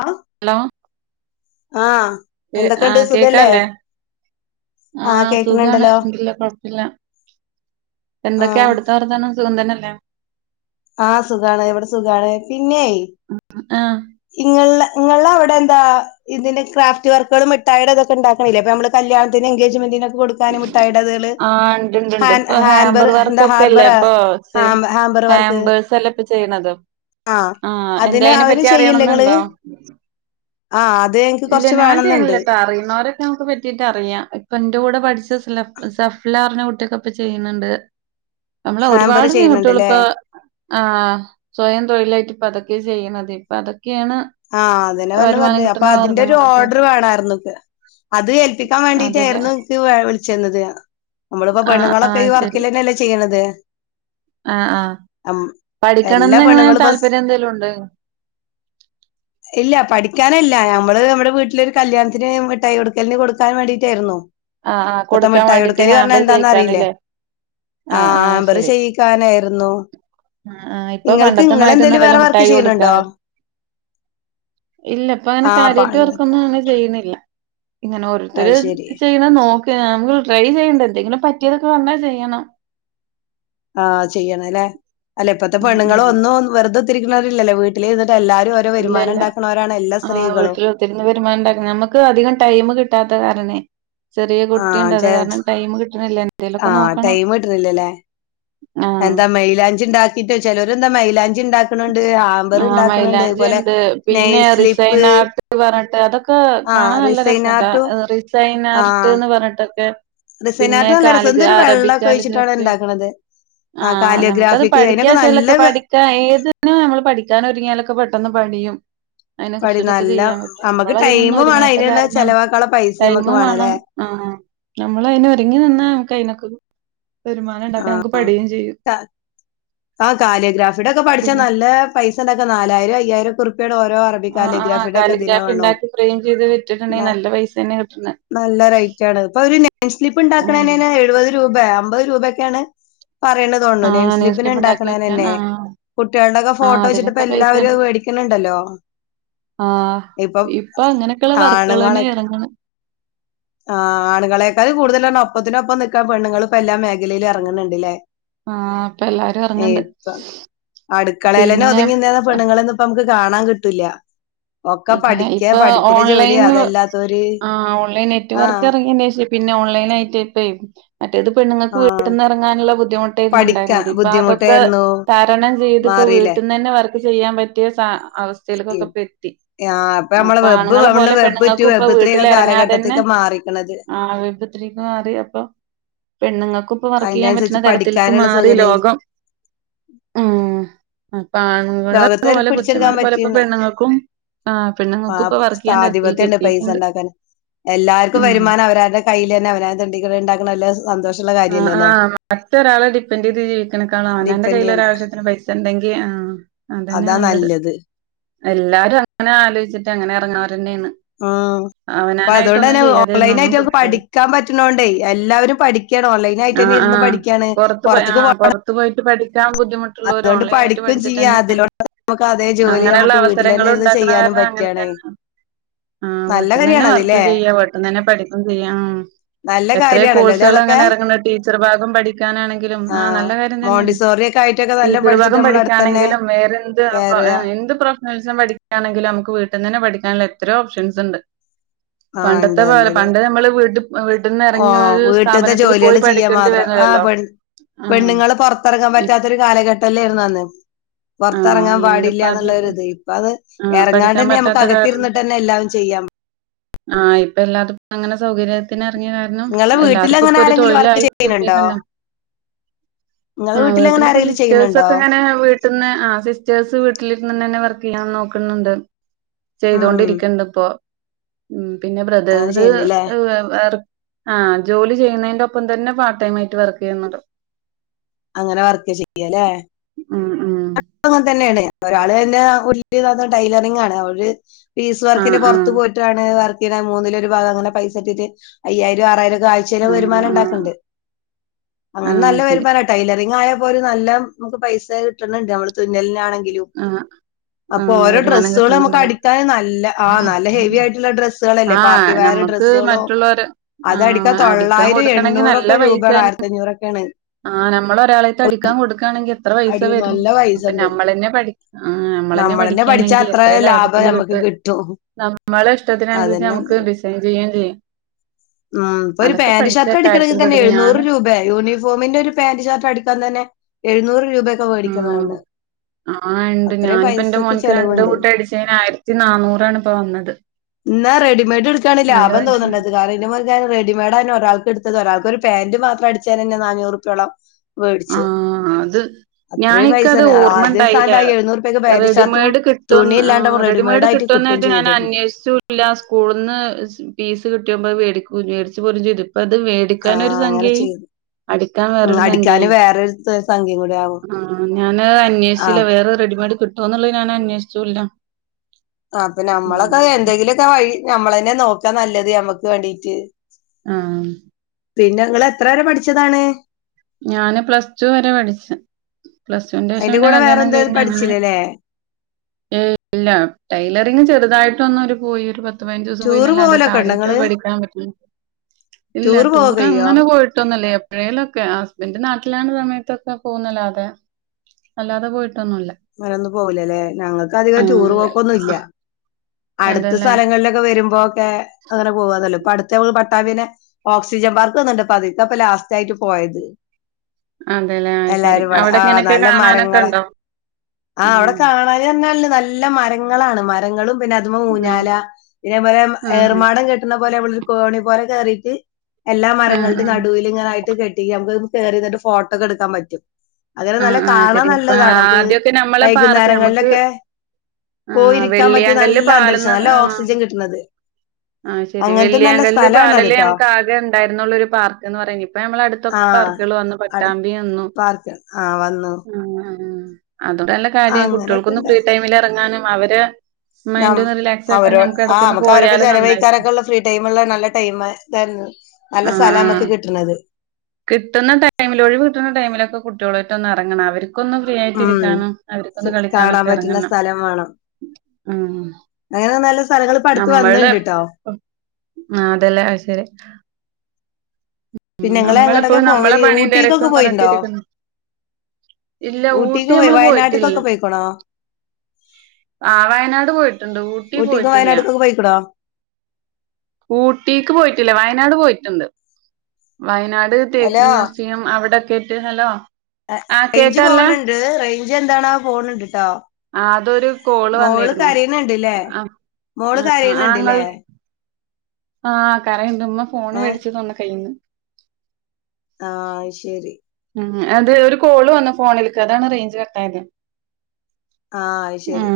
ആഹ് hello ആഹ് എന്തൊക്കെണ്ട് ഏഹ് സുഖല്ലേ കേക്കാല്ലേ? ആഹ് സുഖാണ് അൽഹംദുലില്ല കൊഴപ്പയില്ല എന്തൊക്കെയാ ആഹ് അവിടുത്തെ വർത്താനം സുഖം തന്നെയല്ലേ? ആഹ് സുഖാണ് ഇവിടെ സുഖാണ്, പിന്നെയ് ആഹ് ഇങ്ങള്ളെ ഇങ്ങള്ടെ അവിടെ എന്താ ഇതിൻ്റെ ക്രാഫ്റ്റ് വർക്കുകളും മിട്ടായിടെ ഇതൊക്കെ ഉണ്ടാക്കണില്ല ഇപ്പൊ നമ്മള് കല്യാണത്തിന് എൻങ്കേജ്മെന്റിനൊ കൊടുക്കാനും മിഠായിയുടെ അതുകള് ആഹ് ഇണ്ട്ണ്ട്ണ്ട് ഹാൻ ഇപ്പൊ ഹാൻബർ ഹാമ്പർ എന്താ ഹാർബറാ ഹാം ഹാം ഹാബേഴ്സ് അല്ല ഇപ്പോ ചെയ്യണത്. ആഹ് എന്താ അതിന് അതിനെ അവര് പറ്റി ചെയ്യില്ലേ ഇങ്ങള് അറിയണമെന്നുണ്ടോ? ആഹ് അത് എനിക്ക് ഇല്ല കൊറച്ച് ഞാൻ വേണംന്നുണ്ട് ചെയ്യണില്ലട്ടോ അറിയുന്നവരൊക്കെ നമുക്ക് പറ്റിട്ട് അറിയാം ഇപ്പോ എന്റെ കൂടെ പഠിച്ച ല സഫ്‌ലാ പറഞ്ഞ കുട്ടിയൊക്കിപ്പൊ ചെയ്യന്നുണ്ട്. നമ്മള ഹാമ്പർ ഒരുപാട് ചെയ്യണണ്ട്ല്ലേ പെൺകുട്ടികളിപ്പോ ആ സ്വയം തൊഴിലായിട്ട് പ്പതൊക്കെ ചെയ്യുന്നത്. ഇപ്പതൊ ആഹ് അതെന്നെയാ വന്നു പറഞ്ഞത്. അപ്പൊ മാർഗങ്ങളൊക്കെ അതിന്റൊരോർഡർ വേണമായിരുന്നു എനിക്ക്. അത് ഏൽപ്പിക്കാൻ അതെല്ലേ വേണ്ടിട്ടായിരുന്നു ങ്ങ്ക്ക് വിളിച്ചിരുന്നത്. നമ്മളിപ്പോ പെണ്ണുങ്ങളൊക്കെ ഈ ആഹ് ശരി വർക്കിൽ തന്നെയല്ലേ ചെയ്യണത്. ആഹ് ആഹ്. എല്ലാ പഠിക്കണംന്ന് എങ്ങനെ പെണ്ണുങ്ങളും ഇപ്പ താല്പര്യം എന്തെലും ഉണ്ടോ ഇല്ല പഠിക്കാനല്ല നമ്മള് നമ്മുടെ വീട്ടിലൊരു കല്യാണത്തിന് മിഠായി കൊടുക്കലിന് കൊടുക്കാൻ വേണ്ടിട്ടായിരുന്നു. ആഹ് ആഹ് ഇപ്പോഴത്തെ കൊടുക്കാൻ മിഠായി വേണ്ടിട്ട് കൊടുക്കല് പറഞ്ഞാ ഹാമ്പർ എന്താന്ന് അറിയില്ലേ? ചെയ്യിക്കാന്ല്ലേ ആഹ് ആഹ് ഹാമ്പർ ശരി ചെയ്യിക്കാനായിരു ആഹ് ആഹ്. ഇപ്പൊ പണ്ടത്തെമാതിരി നിങ്ങളെന്തേലും വേറെ ഒന്നുമല്ലല്ലോ വർക്ക് മിഠായി കൊടുക്ക ചെയ്യണുണ്ടോ ഇല്ല ഇപ്പൊ അങ്ങനെ ആ കാര്യമായിട്ട് പണ്ടത്തെ വർക്കൊന്നും അങ്ങനെ ചെയ്യുന്നില്ല. ഇങ്ങനെ ഓരോരുത്തർ അത് ശരി ചെയ്യുന്നത് നോക്ക ട്ട് നമുക്ക് ട്രൈ ചെയ്യണ്ടെ എന്തെങ്കിലും പറ്റിയതൊക്കെ വന്നാൽ ചെയ്യണം. ആഹ് ചെയ്യണ്ലെ അല്ല ഇപ്പത്തെ ഉം ഉം പെണ്ണുങ്ങളൊന്നും വെറുതെകുത്തിരിക്കുന്നവരില്ലല്ലോ വീട്ടിലിരു ഓരോ ഇല്ല ഇല്ല വരുമാനമുണ്ടാക്കണവരാണ് ആഹ് വീട്ടിൽ കുത്തിരുന്ന് വരുമാനമുണ്ടാകുന്നു നമ്മക്ക് അധികം ടൈം കിട്ടാത്ത കാരണേ ചെറിയ കുട്ടിയുണ്ട് അത് കാരണം ടൈം കിട്ടണില്ല എന്തേലൊക്കെ ആഹ് നോക്കണം ടൈം കിട്ടുന്നില്ലലെ ആഹ് എന്താ മൈലാഞ്ചി ഉണ്ടാക്കിട്ടോ ചിലർ എന്താ മൈലാൻ ആ മൈലാഞ്ചി അതുപോലെ ഉണ്ട് നെയിൽ പിന്നെ സ്ലിപ്പ് റിസൈൻ ആർട്ട് പറഞ്ഞിട്ട് അതൊക്കെ ആ കാണാൻ നല്ല റിസൈൻ രസാട്ടാ ആർട്ടും റിസൈൻ ആ ആർട്ട് എന്ന് പറഞ്ഞിട്ടൊക്കെ റിസൈൻ പിന്നെ ആർട്ട് നല്ല രസം കാലിഗ്ര എന്തൊരു അറബിക് വെള്ളമൊക്കെ ഒഴിച്ചിട്ടാണ് കാലിഗ്രാഫി ഉണ്ടാക്കണത് ആ ആഹ് നമുക്കത് കാലിയോഗ്രാഫിക്ക് പഠിക്കാ അതിനൊക്കെ നല്ല വെച്ചാലൊക്കെ വെ- പഠിക്കാ ഏത് നമ്മൾ പഠിക്കാനൊരുങ്ങിയാലൊക്കെ പെട്ടന്ന് പഠിയും അതിനെ പടി കുുറിച്ചിട്ടൊക്കെ നല്ല ചെയ്യാൻ പറ്റും നമുക്ക് നമ്മൾ അതിനൊന്നും ടൈമും വേണം ഒരുങ്ങാത്ത അതിനുള്ള കാരണം ചെലവാക്കാനുള്ള പൈസ ടൈം നമുക്ക് അല്ലെ വേണം ആഹ് നമ്മളതിനൊരുങ്ങി നിന്നാ നമുക്ക് അതിനൊക്കെ കി ആ ചെയ്യും ആ ആ കാലയോഗ്രാഫിയുടെയൊക്കെ പഠിച്ച പിന്നെ നല്ല പൈസ ഉണ്ടാക്കാം നാലായിരം അയ്യായിരമൊക്കെ ഇപ്പോ ഇവിടെ ഓരോ അറബി ആഹ് ആഹ് കാലിഗ്രാഫിയുടെയൊക്കെ ഇതിന് കാലിഗ്രാഫി വേണോ ഉണ്ടാക്കി ഫ്രെയിം ചെയ്ത് വിറ്റിട്ടുണ്ടെങ്കിൽ നല്ല പൈസ തന്നെ കിട്ടുന്നെ നല്ല റേറ്റ് ആണ് ഇപ്പൊ ഒരു നെയിം സ്ലിപ്പ് ഉം ഉണ്ടാക്കണന് എഴുപത് രൂപ അമ്പത് രൂപയക്കെയാണ് പറയണ്ടതൊണ്ടൊ നെയിം ആഹ് ന്യൂസ് സ്ലിപ്പിന് പേപ്പർ ഉണ്ടാക്കി വെക്കാൻ ഇണ്ടാക്കണെന്നെ ആഹ് കുട്ടികളുടെക്കെ ആഹ് ഫോട്ടോ അതിനൊക്കെ വെച്ചിട്ടിപ്പം എല്ലാവരും പൈസണ്ട് അത് മേടിക്കണുണ്ടല്ലോ. ആഹ് ഇപ്പൊ അങ്ങനെക്കെള്ള വർക്കുകളന്നെ ഇറങ്ങണെ. ആഹ് ആണുകളെക്കാലും കൂടുതലെണ്ണം ഒപ്പത്തിനൊപ്പം നിക്കാൻ പെണ്ണുങ്ങളിപ്പൊ എല്ലാ മേഖലയിലും എറങ്ങണിണ്ടില്ലേ ആഹ് ഇപ്പൊ എല്ലാരും ഇറങ്ങണ്ട് ഇപ്പം അടുക്കളയിലന്നെ പിന്നെ ഒതുങ്ങിനിന്നിരുന്ന പെണ്ണുങ്ങളെ ഒന്നും ഇപ്പം നമുക്ക് കാണാൻ കിട്ടില്ല. ഇല്ല ഇപ്പൊ ഓൺലൈന് അതല്ലാത്തോര് ആഹ് ഓൺലൈൻ ആ നെറ്റ്‌വർക്ക് എറങ്ങിയേനേഷം പിന്നെ ഓൺലൈൻ ആയിട്ട് ഇപ്പേ മറ്റേത് പെണ്ണുങ്ങക്ക് ആ വീട്ട്ന്ന് ഇറങ്ങാനുള്ള ബു ദ്ധിമുട്ടായിരുന്നു പഠിക്കാൻ ഇണ്ടായിരുന്നത് ഇപ്പൊ അതൊക്കെ ബുദ്ധിമുട്ടായിരുന്നു തരണം ചെയ്തിപ്പോ മാറിയില്ല വീട്ട്ന്ന് തന്നെ വർക്ക് ചെയ്യാൻ പറ്റിയ സാ അവസ്ഥയിലേക്കൊക്കെ ഇപ്പ എത്തി. ആഹ് ഇപ്പൊ നമ്മളെ അപ്പൊ വെബ് ആണുങ്ങളെ വണ് പോലെ വെബ് ടു പെണ്ണുങ്ങക്കും ഇപ്പൊ വെബ് ത്രീ ഒക്കെ വീട്ടിലെറങ്ങാതെ തന്നെ കാലഘട്ടത്തിക്ക് മാറിക്കണത് ആ [unintelligible] മാറി അപ്പൊ പെണ്ണുങ്ങ ക്കും ഇപ്പം വർക്ക് ചെയ്യാൻ പറ്റണ അതിനനുസരിച്ച് തരത്തിലേക്ക് പഠിക്കാനുള്ള മാറി സൗകര്യായി ലോകം ഉം ആഹ് ഇപ്പാണുങ്ങളെ ലോകത്താർക്ക് പോലെ പിടിച്ചെടുക്കാൻ പുരുഷന്മാരെ പോലെ ഇപ്പോ പറ്റിന്ന് പെണ്ണുങ്ങക്കും ആഹ് ആ പെണ്ണുങ്ങക്കു ഇപ്പം വർക്ക് ചെയ്യാൻ തരത്തിലേക്ക് ആധിപത്യണ്ട് പൈസ എത്തിട്ടെണ്ട്. ഉണ്ടാക്കാൻ എല്ലാർക്കും വരുമാനം അവരുവടെ കയ്യില് തന്നെ അവരുത്ണ്ടിക്കട ഇണ്ടാക്കണ എല്ല അഹ് ആഹ് മറ്റൊരാളെ ഡിപ്പെൻഡ് ചെയ്ത് ജീവിക്കണെക്കാളും അവനവന്റെ ഡിപ്പെൻഡ് കയ്യില് ചെയ്യണ ഒരാവശ്യത്തിന് പൈസ എണ്ടെങ്കി ആഹ് അതാ നല്ലത്. എല്ലാരും അങ്ങനെ ആലോചിട്ട് അങ്ങനെ എറങ്ങണവ ആഹ് അപ്പ അതുകൊണ്ട് ഒന്നും തന്നെ ചെയ്യാതിരുന്ന ഒന്നും ഓൺലൈനായിട്ട് നമുക്ക് കിട്ടൂല പഠിക്കാൻ പറ്റണോണ്ടേ എല്ലാവരും പഠിക്കാ ണ് ഓൺലൈൻ ആയിട്ട് തന്നെ ആഹ് ഇരുന്ന് ആഹ് പഠിക്കാണ് പുറത്ത് പോയി പൊറത്തക്ക് പോ ആഹ് [unintelligible] പുറത്ത് പോയിട്ട് പഠിക്കാൻ ബുദ്ധിമുട്ടുള്ളവര് അതുകൊണ്ട് ഓൺലൈൻ ആയിട്ട് പഠിക്കും പഠിച്ചിട്ട് ചെയ്യാം തന്നെ അതിലൂടെ നമുക്ക് അതേ ജോലി നമുക്ക് വീട്ടിലന്നെ ഇരുന്ന് ചെയ്യാനും ആഹ് അങ്ങനെ പറ്റുകയാണ് തന്നെ. ആഹ് നല്ല വീട്ടന്നന്നെ കാര്യമാണ് അതില്ലേ വർക്കും ചെയ്യാം വീട്ടന്നന്നെ പഠിക്കും ചെയ്യാം ഉം നല്ല എത്രയാ കാര്യാണല്ലോ അല്ലെ കോഴ്സുകൾ അങ്ങ അതൊക്കെ നെറങ്ങണെ ടീച്ചർ ഭാഗം പഠിക്കാനാണെങ്കിലും ആ ആഹ് നല്ല കാര്യം തന്നേണ് മോണ്ടിസോറി ഒക്കെ ആയിട്ടൊക്കെ നല്ല ടീച്ചറ് പഠിച്ചിട്ട് ഭാഗം നമ്മൾ അടുത്തന്നെ പഠിക്കാണെങ്കിലും വേറെന്ത് പൊ കേറുക എന്ത് പ്രൊഫഷണലിസം പഠിക്കാണെങ്കിലും നമുക്ക് വീട്ടിന്ന ന്നെ പഠിക്കാനിള്ള എത്രയോ ഓപ്ഷൻസിണ്ട്. ആ ഉണ്ട് പണ്ടത്തെ പോലെ നല്ലത് പണ്ട് നമ്മള് വീട് വീട്ട്ന്നെറങ്ങി ഒരു സ്ഥാപനത് ജോലിയള് ചെയ്യാൻ മാത്രം. ആഹ് പെൺ ആഹ് പെണ്ണ്ങ്ങള് പൊർത്തറങ്ങാൻ ഇ പറ്റാത്ത ഒരു കാലഘട്ടല്ലേര്ന്നു അന്ന്. ആഹ് പൊർത്തറങ്ങാൻ ഇന്നിപ്പോ അത് പാടില്ലാന്നുള്ളരു ഇത്. ഇപ്പൊ അത് ആഹ് പഠിക്കാൻ എറങ്ങാണ്ടന്നെ നമുക്ക് പറ്റാത്ത അകത്തി കാരണം ഇരുന്നിട്ടന്നെ എല്ലാവും ചെയ്യാം. ആഹ് ഇപ്പൊ എല്ലാതും അങ്ങനെ സൗകര്യത്തിന് തുടങ്ങിയ കാരണം നിങ്ങളെ വീട്ടിൽ എല്ലാർക്കും അങ്ങനെ ഇപ്പൊ ഒരു ആരെങ്കിലും വർക്ക് തൊഴിലായി ചെയ്യുന്നുണ്ടോ കിട്ടിട്ടുണ്ട്. നിങ്ങളെ ആഹ് വീട്ടിൽ വീട്ടില് അങ്ങനെ ഇപ്പോ ആരെങ്കിലും സിസ്റ്റേഴ്സ് ചെയ്യുന്നുണ്ടോ ഒക്കെങ്ങനെ വീട്ടിൽന്ന് ആഹ് സിസ്റ്റേഴ്സ് വീട്ടിലിരുന്ന്ന്നെ വർക് ഞാൻ നോക്കുന്നുണ്ട് ഉം ചെയ്തോണ്ടിരിക്കണ്ട് ഇപ്പൊ ഉം പിന്നെ അങ്ങനെ ബ്രദഴ്‌സ് ചെയ്യണ്ടല്ലേ വർക്ക് ആ ജോലി ചെയ്യുന്നതിന്റെ ഒപ്പം തന്നെ പാർട്ട് ടൈം ആയിട്ട് വർക്ക് ചെയ്യുന്നുണ്ട് അങ്ങനെ വർക്ക് ചെയ്യല്ലേ ഉം ഉം അങ്ങനെ തന്നെയാണ് ഒരാള് എന്റെ ഉള്ളന്ന് ടൈലറിങ്ങ് ആണ് ഓര് പീസ് വർക്കിന് ആഹ് ആഹ് പുറത്ത് പോയിട്ടാണ് വർക്ക് ചെയ്യണ് മൂന്നിലൊ ഒരു ഭാഗ അങ്ങനെ പൈസ ഇട്ടിട്ട് അയ്യായിരം ആറായിരം ആഴ്ചയിൽ ആഹ് ആഹ് വരുമാനണ്ടാകണ്ട് അങ്ങനെ ആഹ് നല്ല ശരി വരുമാന ടൈലറിംങ്ങ് ആയ ഇപ്പം ഒരു നല്ല നമുക്ക് പൈസ കിട്ടണുന്നുണ്ട് നമ്മള് തുന്നലിനാണെങ്കി ആഹ് അപ്പോ ആഹ് ഓരോ വരുമാനം ഡ്രസ്സുകൾ നമ്മക്ക് കിട്ടുന്നുണ്ടല്ലേ അടിക്കാന് നല്ല ആ നല്ല ഹെവി ആയിട്ടുള്ള ഡ്രസ്സ് ഡ്രസ്സുകളല്ലേ ആഹ് പാർട്ടി വെയർ നമ്മക്ക് ഡ്രസ്സുകളോ മറ്റുള്ളവര് അത് അടിക്കാൻ തൊള്ളായിരം എണ്ണൂറക്കെ രൂപയാണ് അഞ്ഞൂറ്ക്കെയാണ് ആ നമ്മള് ഒരാളെത്ത് അടിക്കാൻ കൊടുക്കുകയാണെങ്കിൽ എത്ര പൈസ അടിക്കും വരും നല്ല പൈസ അപ്പ ഉണ്ട് നമ്മൾന്നെ പ നമ്മള തന്നെ നമ്മളെന്നെ പഠിച്ചാൽ പഠിക്കുകയാണെങ്കിൽ അത്ര എത്ര ലാഭം ലാഭത്തിൽ നമുക്ക് കിട്ടും കിട്ടും നമ്മളെ ഇഷ്ടത്തിന അനുസരിച്ച് നമുക്ക് ഡിസൈൻ ചെയ്യുകയും ചെയ്യാം ആ ഇപ്പൊ ഒരു അതൊക്കെ പാന്റ് പഠിച്ച ഷർട്ട്ടക്കണമെങ്കിൽ കാര്യത്തിൽ തന്നെ പെടും എഴുന്നൂറ് ഞാന് രൂപ യൂണിഫോം മിന്റെ ഒരു പാന്റ് ഷർട്ട് അടുക്കാൻ തന്നെ എഴുുന്നൂറ് രൂപയക്കെ ആഹ് മേടിക്കുന്നതാണ് ആഹ് ഉണ്ട് അത്രയും ഞാനിപ്പോ എൻന്റെ പൈസക്ക് മോനക്ക് രണ്ട ചെലവുണ്ട് കൂട്ടം അടിച്ചതിന് ആയിരത്തി നന്നൂറാണ് ഇപ്പ വന്നത് എന്നാ റെഡിമേഡ് എടുക്കാണ് നല്ല ലാഭം പൈസ തോന്നേണ്ടത് കാരണം റെഡിമെയഡ് ആെ ഒരാൾക്ക് എടുത്തത് ഒരാൾക്ക്രു പാന്റ് മാത്രം അടിച്ചാന്നെ നാനൂറുപ്യോളം വേഡിച്ച് ഞാാനിക്കത് ഓർമ്മ ഉണ്ടായില്ല ആ എഴുന്നൂറുപ്യക്ക് പാന്റ് ഷർട്ടും റെഡിമെയഡ് കിട്ടോ തുണി ഇല്ലാണ്ട് റെഡിമെയ്ഡ് റെഡിമെയഡ് ആയിട്ട് കിട്ടുകയും കിട്ടായിട്ട് ഞാൻ ചെയ്തിട്ടുണ്ട് അന്വേഷിച്ച സ്കൂളിൽ നിന്ന് ഫീസ് റ്റേടിിച്ചച്ച്ല ചെയ്തു അപ്പ അത് ആ വേടിക്കാൻൊ ഒരു അങ്ങനെ സംഖ്യായി ചെയ്തു അടുക്കാൻ ഉം വേറൊരു അടിക്കാന് സംഖ്യായി വേറൊരു സംഖ്യയും കൂടി ആകും ആ ഞാന് ആ അന്വേഷില്ല വേറെ റെഡിമെയഡ് കിട്ട തോന്നുള്ളത് ഞാൻ അന്വേഷിച്ചൂല്ല അപ്പൊ ഉം നമ്മളൊക്കെ എന്തെങ്കിലുമൊക്കെ വഴി നമ്മള തന്നെ നോക്കാ നല്ലത് മ്മക്ക് വേണ്ടീട്ട് ആഹ പിന്നെ ങ്ങ എത്ര വരെ പഠിച്ചതാണ് ഞാന് പ്ലസ് ടു വരെ പഠിച്ച പ്ലസ് ടുവിന്റെ ശേഷം അയിന്റെ പിന്നെ കൂടെ വേറെ കല്യാണം എന്ത കഴിഞ്ഞ അങ്ങനെ പഠിച്ചില്ലല്ലേ ല്ല ടൈലറിങ് ചെറുതായിട്ട് ഒന്നരു പോയി ഒരുപത് പത്തു പൈനാജൂസം ദിവസം പോയി ടൂറ് നല്ല അത പോവലൊക്കെ ഉണ്ടോ കാര്യമായിട്ട് ഇങ്ങള് പഠിക്കാൻ പറ്റില്ല ഇല്ല ടൂറ് പോവാ ടൂർ കയ്യോ അങ്ങനെ പോയിട്ടൊന്നല്ലേ എപ്പോ യിലൊക്കെ ഹസ്ബൻഡ് നാട്ടിലാണ് സമയത്തൊക്കെ പോകുന്നല്ലാതെ അല്ലാതെ പോയിട്ട് മരൊന്ന പോകലല്ലേ ഞങ്ങൾക്ക് അധികം ആഹ് ടൂറ് അല്ല പോക്കൊന്നുംല്ല അടുത്ത അതെല്ലേ സ്ഥലങ്ങളിലൊക്കെ വരുമ്പോൊക്കെ അങ്ങനെ പോവാന്നല്ലോ അടുത്ത പട്ടാമ്പനെ ഓക്സിജൻ പാർക്ക് വന്നണ്ട് ഇപ്പ അതിക്കപ്പ ലാസ്റ്റ് ആയിട്ട് പോയത് അതെല്ലേ അത് ശരി. എല്ലാരുംപടെ അവിടെ ആഹ ഇങ്ങനെയൊക്കെ നല്ല കാണാനൊക്കെ മരങ്ങള്െ ഉണ്ടോ? ആ അവിടെ ആഹ് കാണൻ തന്നാല്ലേ നല്ല മരങ്ങളാണ് മരങ്ങളും പിന്നെ അതുുമോ ആഹ് മഊഞ്ഞാല പിന്നേ പോലെ ആഹ് ഏറുമാടം കെട്ടുന്ന പോലെളൊ ഒരു കോണി പോലെ കേയറിീട്ട് എല്ലാ ആഹ് മരങ്ങളുടെ ആഹ് നടുവിില ഇങ്ങനെയിട്ട് കെട്ടി നമുക്ക് കയറിന്നിട്ട് ഫോട്ടോക്കെ എടുക്കാൻ പറ്റും അങ്ങനെ നല്ല ആഹ് ആഹ് കാണാ ശരി. ഇപ്പ നല്ലതാണ് നമുക്ക് ആദ്യൊക്കെ നമ്മളെ പാർക്ക് നമുക്ക് വൈകുന്നേരങ്ങളിലൊക്കെ ആഹ് പോയിരിക്കാൻ പറ്റിയ വെള്ളിയാങ്കല്ല് നല്ല അന്തരീം പാലന്ന് നല്ല ആഹ് ഓക്സിജൻ കിട്ടുന്നത് ആഹ് ശരി അങ്ങനത്തെ നല്ല വെല്ിയാങ്കല്ല് സ്ഥലമാണ് അത് പാലല് ട്ടോ നമുക്ക് ആകെ ഉണ്ടായിരരുന്നുള്ളരു പാർക്ക്ന്ന് പറയ ഇപ്പൊ നമ്മള അടുത്തൊ ആ പാർക്കുകൾ വന്ന്ു പട്ടാമ്പി നിന്നു ആഹ വന്നു ഉ അതടെ നല്ല കാര്യ അങ്ങനെയൊക്കെ കുട്ടികൾക്കൊന്നും ഫ്രീ ടൈമിൽ ഇറങ്ങാനും അവര് നം മൈന്ഡന്നും റിൽ അവരോ ആ നമുക്ക് അവരൊപ്പോ ചലവഴിക്കാരൊക്കെള്ള ഫ്രീ ടൈമള്ള നല്ല ടൈം ഇതരുന്നു നല്ല ആഹ് സ്ഥല ആഹ് മ്മക്ക് കിട്ടണത് കിട്ടുന്ന ടൈമിൽ ഒഴി കിട്ടുന്ന ടൈമിലൊക്കെ കുട്ടികളൊട്ട ഒന്ന് ഇറങ്ങണം അവർ അവർക്കൊന്ന് ഫ്രീ ആയിട്ട് ഉം ഇരിക്കാനോ അവർക്കൊന്ന് കളിക്കാന കാണാൻ ഒക്കെ പറ്റുന്ന ഇറങ്ങണം സ്ഥലം വേണം ഉം അങ്ങനെ നല്ല സ്ഥലങ്ങൾ ഇപ്പ അടുത്ത് നമ്മള് വന്നിണ്ട് ട്ടോ ആ അതല്ലേ ശരി ഉ പിന്നെ നിങ്ങള് നമ്മളിപ്പോ എങ്ങോട്ടൊക്കെ നമ്മളെ പോവല് പണി ഊട്ടിക്കൊക്കെ തെരക്കന്ന് പോയിണ്ടോ പറഞ്ഞിട്ടിരിക്കുന്നു ഇല്ല ഊട്ടി ഊട്ടിക്ക് പോയി നമ്മള് പോയിട്ടില്ല വയനാട്ട്ക്കൊക്കെ പോയിക്കണോ ആ വയനാട് പോയിട്ടുണ്ട് ഊട്ടി ഊട്ടിക്കും പോയിട്ടില്ല വയനാട്ട്ക്കൊക്കെ പോയിക്കണോ ഊട്ടിക്ക് പോയിട്ടില്ലേ വയനാട് പോയിട്ടുണ്ട് വയനാട് തേക്ക് ഹലോ മ്യൂസിയം അവിടൊക്കെട്ട് ഹലോ ആ കേക്കല്ല ജ എന്താണാ ഫോണ ഇണ്ടിട്ടോ അതൊരു കോള് മോള് വന്നിരുന്നു കരയന്ന ഇണ്ടല്ലേ ആഹ് മോള് ആഹ് ഇങ്ങൾ കാര്യന്നുണ്ടല്ലേ ആഹ് കരണ്ട് ഉമ്മ ഫോണ് ഏ മേടിച്ച തന്ന കയ്യിന്ന് ആഹ ശരി ഉ അത് ഒരു കോള് വന്ന ഫോണിലക്ക് അതാണ് റേഞ്ച് കട്ടാ യത് ആഹ അത് ശരി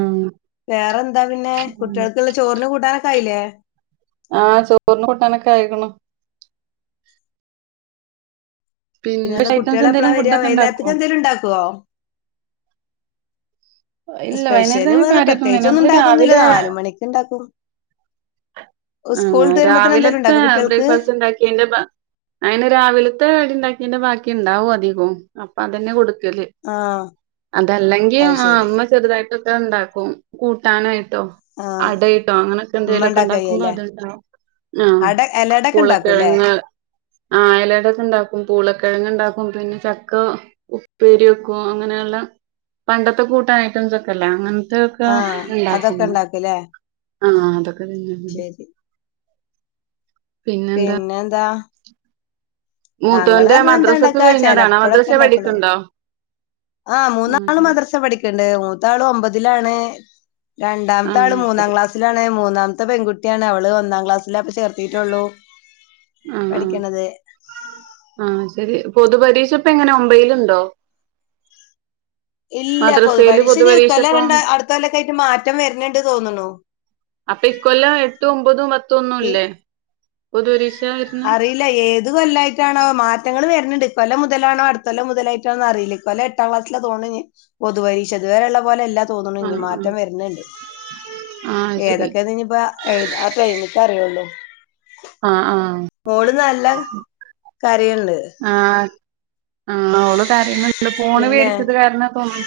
വേറെ എന്താ പിന്നെ കുട്ടികൾക്കുള്ള ചോറിന് കൂട്ടാനൊക്കെ ആയില്ലേ [unintelligible] ആഹ ചോറിന് കൂട്ടാനൊക്കെ ആയിക്കണ പിന്നെ അന്താ ഐറ്റംസ് കുട്ടികളെ എപ്പളാ എന്തേലും വെര ഫുഡൊക്കെ ഉണ്ടാക്കോ കവൈന്നേരത്തക്ക് എന്തേങ്ലും ണ്ടാക്കു ഇല്ല സ്പെഷ്യല് വൈുന്നേരത്തന്ന വേറെ കാര്യട്ടന്ന പ്രത്യേകിച്ചൊന്നും നമ്മള് ഉണ്ടാക്കൊന്നുല്ല രാവിലെ നാല് മണിക്ക് ഉണ്ടാക്കും സ്കൂൾ വിട്ട് വരുമ്പോത്തിന് എന്തേലും ആരാവിലത്തെ ഉണ്ടാക്കോ കുട്ടികൾക്ക് ബ്രേക്ക്ഫാസ്റ്റ് ഉണ്ടാക്കിയ്ന്റെ ബാ അയിന് രാവിലത്തെ അടിണ്ടാക്കി അന്റെ ബാക്കി ണ്ടാവും അധികം അപ്പൊ അതന്നെ കൊടുക്കല് ആഹ് അതല്ലെങ്കിൽ അത് ആഹ് ശരി അമ്മ ചെറുതായിട്ടൊക്കെ ഉണ്ടാക്കും കൂട്ടാനയിട്ട് ട്ടോ ആഹ് അടയിട്ടോ അങ്ങനെയൊക്കെ ഉമ്മ എന്തെലുംൊക്കെ ണ്ടാക്കുമ്പോ ഉണ്ടാക്കയ്യല്ലേ അത്ണ്ടകും അട എലടൊക്കെ ഉണ്ടാക്കൂല്ലേ ആപൂളക്കിഴങ്ങ് അയലയുടെ ഒക്കെ ഉണ്ടാക്കും പൂളക്കിഴങ്ങ് ന്നെ ചക്ക ഉപ്പേരി വെക്കും അങ്ങന ള്ള പണ്ടേ ഇ കൂട്ട ഐറ്റംസ് ഒക്കെല്ല അങ്ങനെ അതൊക്കെ ആഹ് അതൊക്കെ ഉണ്ടാകുമ്മ ഉണ്ടാക്കൂല്ലേ അതൊക്കെ തന്നെയ ശരി പിന്നെന്താ ഞങ്ങള് മൂത്തോന്റെ അർണഎന്താ മദ്രസ ഒക്കെ ണ്ടാക്കാ കഴിഞ്ഞതാണോ ചിലപ്പോഴൊക്കെ മദ്രസെ ഇണ്ടാക്കളു പഠിക്ക്ണ്ടോ ആഹ് മൂന്നാള മദർസ പഠിക്കണ്ട് മൂത്താളും ഒമ്പത് ലാണ് രണ്ടാമത്താൾ ആഹ് ആ മൂന്നാം ശരി ക്ലാസിലാണ് മൂന്നാമ ഇത്ത പെൺകുട്ടിയാണ് അവള് ഒന്നാം ക്ലാസ്സില അപ്പ ചേർത്തിട്ടുള്ളൂ പഠിക്കണത് ആഹ ശരി പൊതുപരീക്ഷ ഇപ്പൊ എങ്ങനെ മബൈയിലുണ്ടോ ഇല്ലപ്പൊദ്പരീക്ഷഞ് ഇപ്പം ഇക്കൊല്ലഅടുത്താലൊക്കെ ആയിട്ട് മാറ്റം വരണണ്ട് തോന്നണോ അപ്പൊ ഇക്കൊല്ലം എട്ടും ഒമ്പതും പത്ത ഒന്നും ഈ ഇല്ലേ പൊതുപരീക്ഷ വരുന്നെ അറിയില്ല ഏത് കൊല്ലായിട്ടാണോ മാറ്റങ്ങൾ വര അിക്ക കൊല മുതലാണോ അടുത്തല്ല മുതലായിട്ടോന്ന് അറിയില്ലലല്ല എട്ടാം ക്ലാസില തോണ പൊതുവരിശതുവരെള്ള പോലെ എല്ല തോന്നണ ഇനി ആഹ് ആഹ് മാറ്റം വരുന്നണ്ട് ആഹ് ശരി ഏതൊക്കെയ ഇനിപ്പോ ആ കയിഞ്ഞിട്ടെ അറിയോല്ലോ ആഹ് ആഹ് മോള് നല്ല കരിണ്ട് ആ അവള് കരിണ്ട് ഫോണ് മേടിച്ചത് കാരണംാ തോന്നും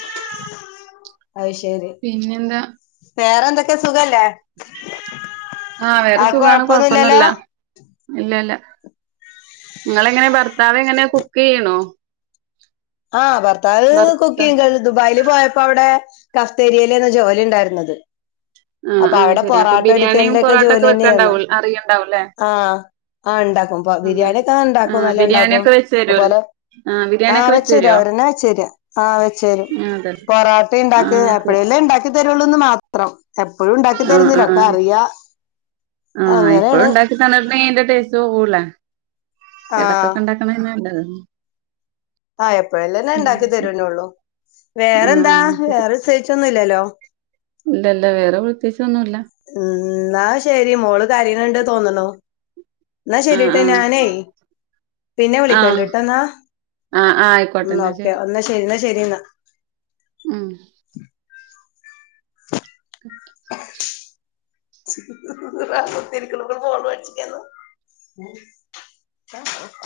അത് ശരി പിന്നെന്താ വേറെ എന്തൊക്കെ സുഖല്ലേ ആഹ് വേറെ ആക്ക സുഖാണ് കൊഴപ്പൊന്നുല്ലല്ലോ കൊഴപ്പൊന്നുല്ല ഇല്ല ഇല്ല ങ്ങളെ എങ്ങനെ ഭർത്താവ എങ്ങനെ കുക്ക് ചെയ്യണോ ആഹ് ഭർത്താവ ഭർത്ത കുക്കി ദുബായില പോയപ്പോ അവിടെ കഫ്തേരിയയിലന്ന ജോലി ണ്ടായിരുന്നത് ആഹ് അപ്പൊ ആഹ് അവിടെ ശരി അപ്പൊ പൊറാട്ടം ബിരിയാണിയും അടിക്കലന്റെ ഒക്കെ പൊറോട്ടൊക്കെ ജോലി ന്നെയ രുന്നു വെക്കണ്ടാവും അറിയണ്ടാവുംല്ലേ ആ ആഹ് ഉണ്ടാക്കും ആഹ് ബിരിയാണി ഒക്കെ ഉണ്ടാക്കും ആഹ് നല്ല ഇണ്ടാക്കും ബിരിയാണിയൊക്കെ വെച്ച് അഹ് തരോ പോലെ ആഹ് ബിരിയാണിയൊക്കെ വെ വെച്ച് ച്ചെര തരോ അവരന്നെ വെച്ചര. ആഹ് വെച്ചരും. ആഹ് അതെ പൊറാട്ടിം ഇണ്ടാക് ആഹ് ശരി എപ്പഴെലെ ഇണ്ടാക്കി തര രൊള്ളു മാത്രം. എപ്പൊഴും ഉണ്ടാക്കി ആഹ് തരൊന്നില്ല ഒക്കെ ആഹ് അറിയ ആഹ് എപ്പഴും ഉണ്ടാക്കി [unintelligible] അന്റെ ടേസ്റ്റ് പോവൂലെ ആഹ് എടക്കൊക്കെ ഉണ്ടാക്കണന്ന നല്ലത്. ആഹ് എപ്പോഴല്ലന്നെ ആഹ് ഉണ്ടാക്കി ശരി തരനള്ളൂ. ആഹ് വേറെന്താ വേറെ വിസെയിച്ചൊന്നുൽ ല്ലല്ലോ ഇല്ലല്ല വേറെ പ്രത്യേകിച്ച് ഉം ന്നാ ശരി മോള് കരിയിണുണ്ട് തോന്നുണു എന്നാ ആഹ് ശരിട്ടെ ആഹ് ഞാനേ പിന്നെ ആഹ് വിളിക്കണ്ടിട്ടോ എന്നാ ആഹ് ആഹ് ആയിക്കോട്ടെ ഉം എന്നാ ഓക്കെ ഒന്ന ശരി എന്നാ ശരി എന്നാ ഉം [unintelligible] [unintelligible]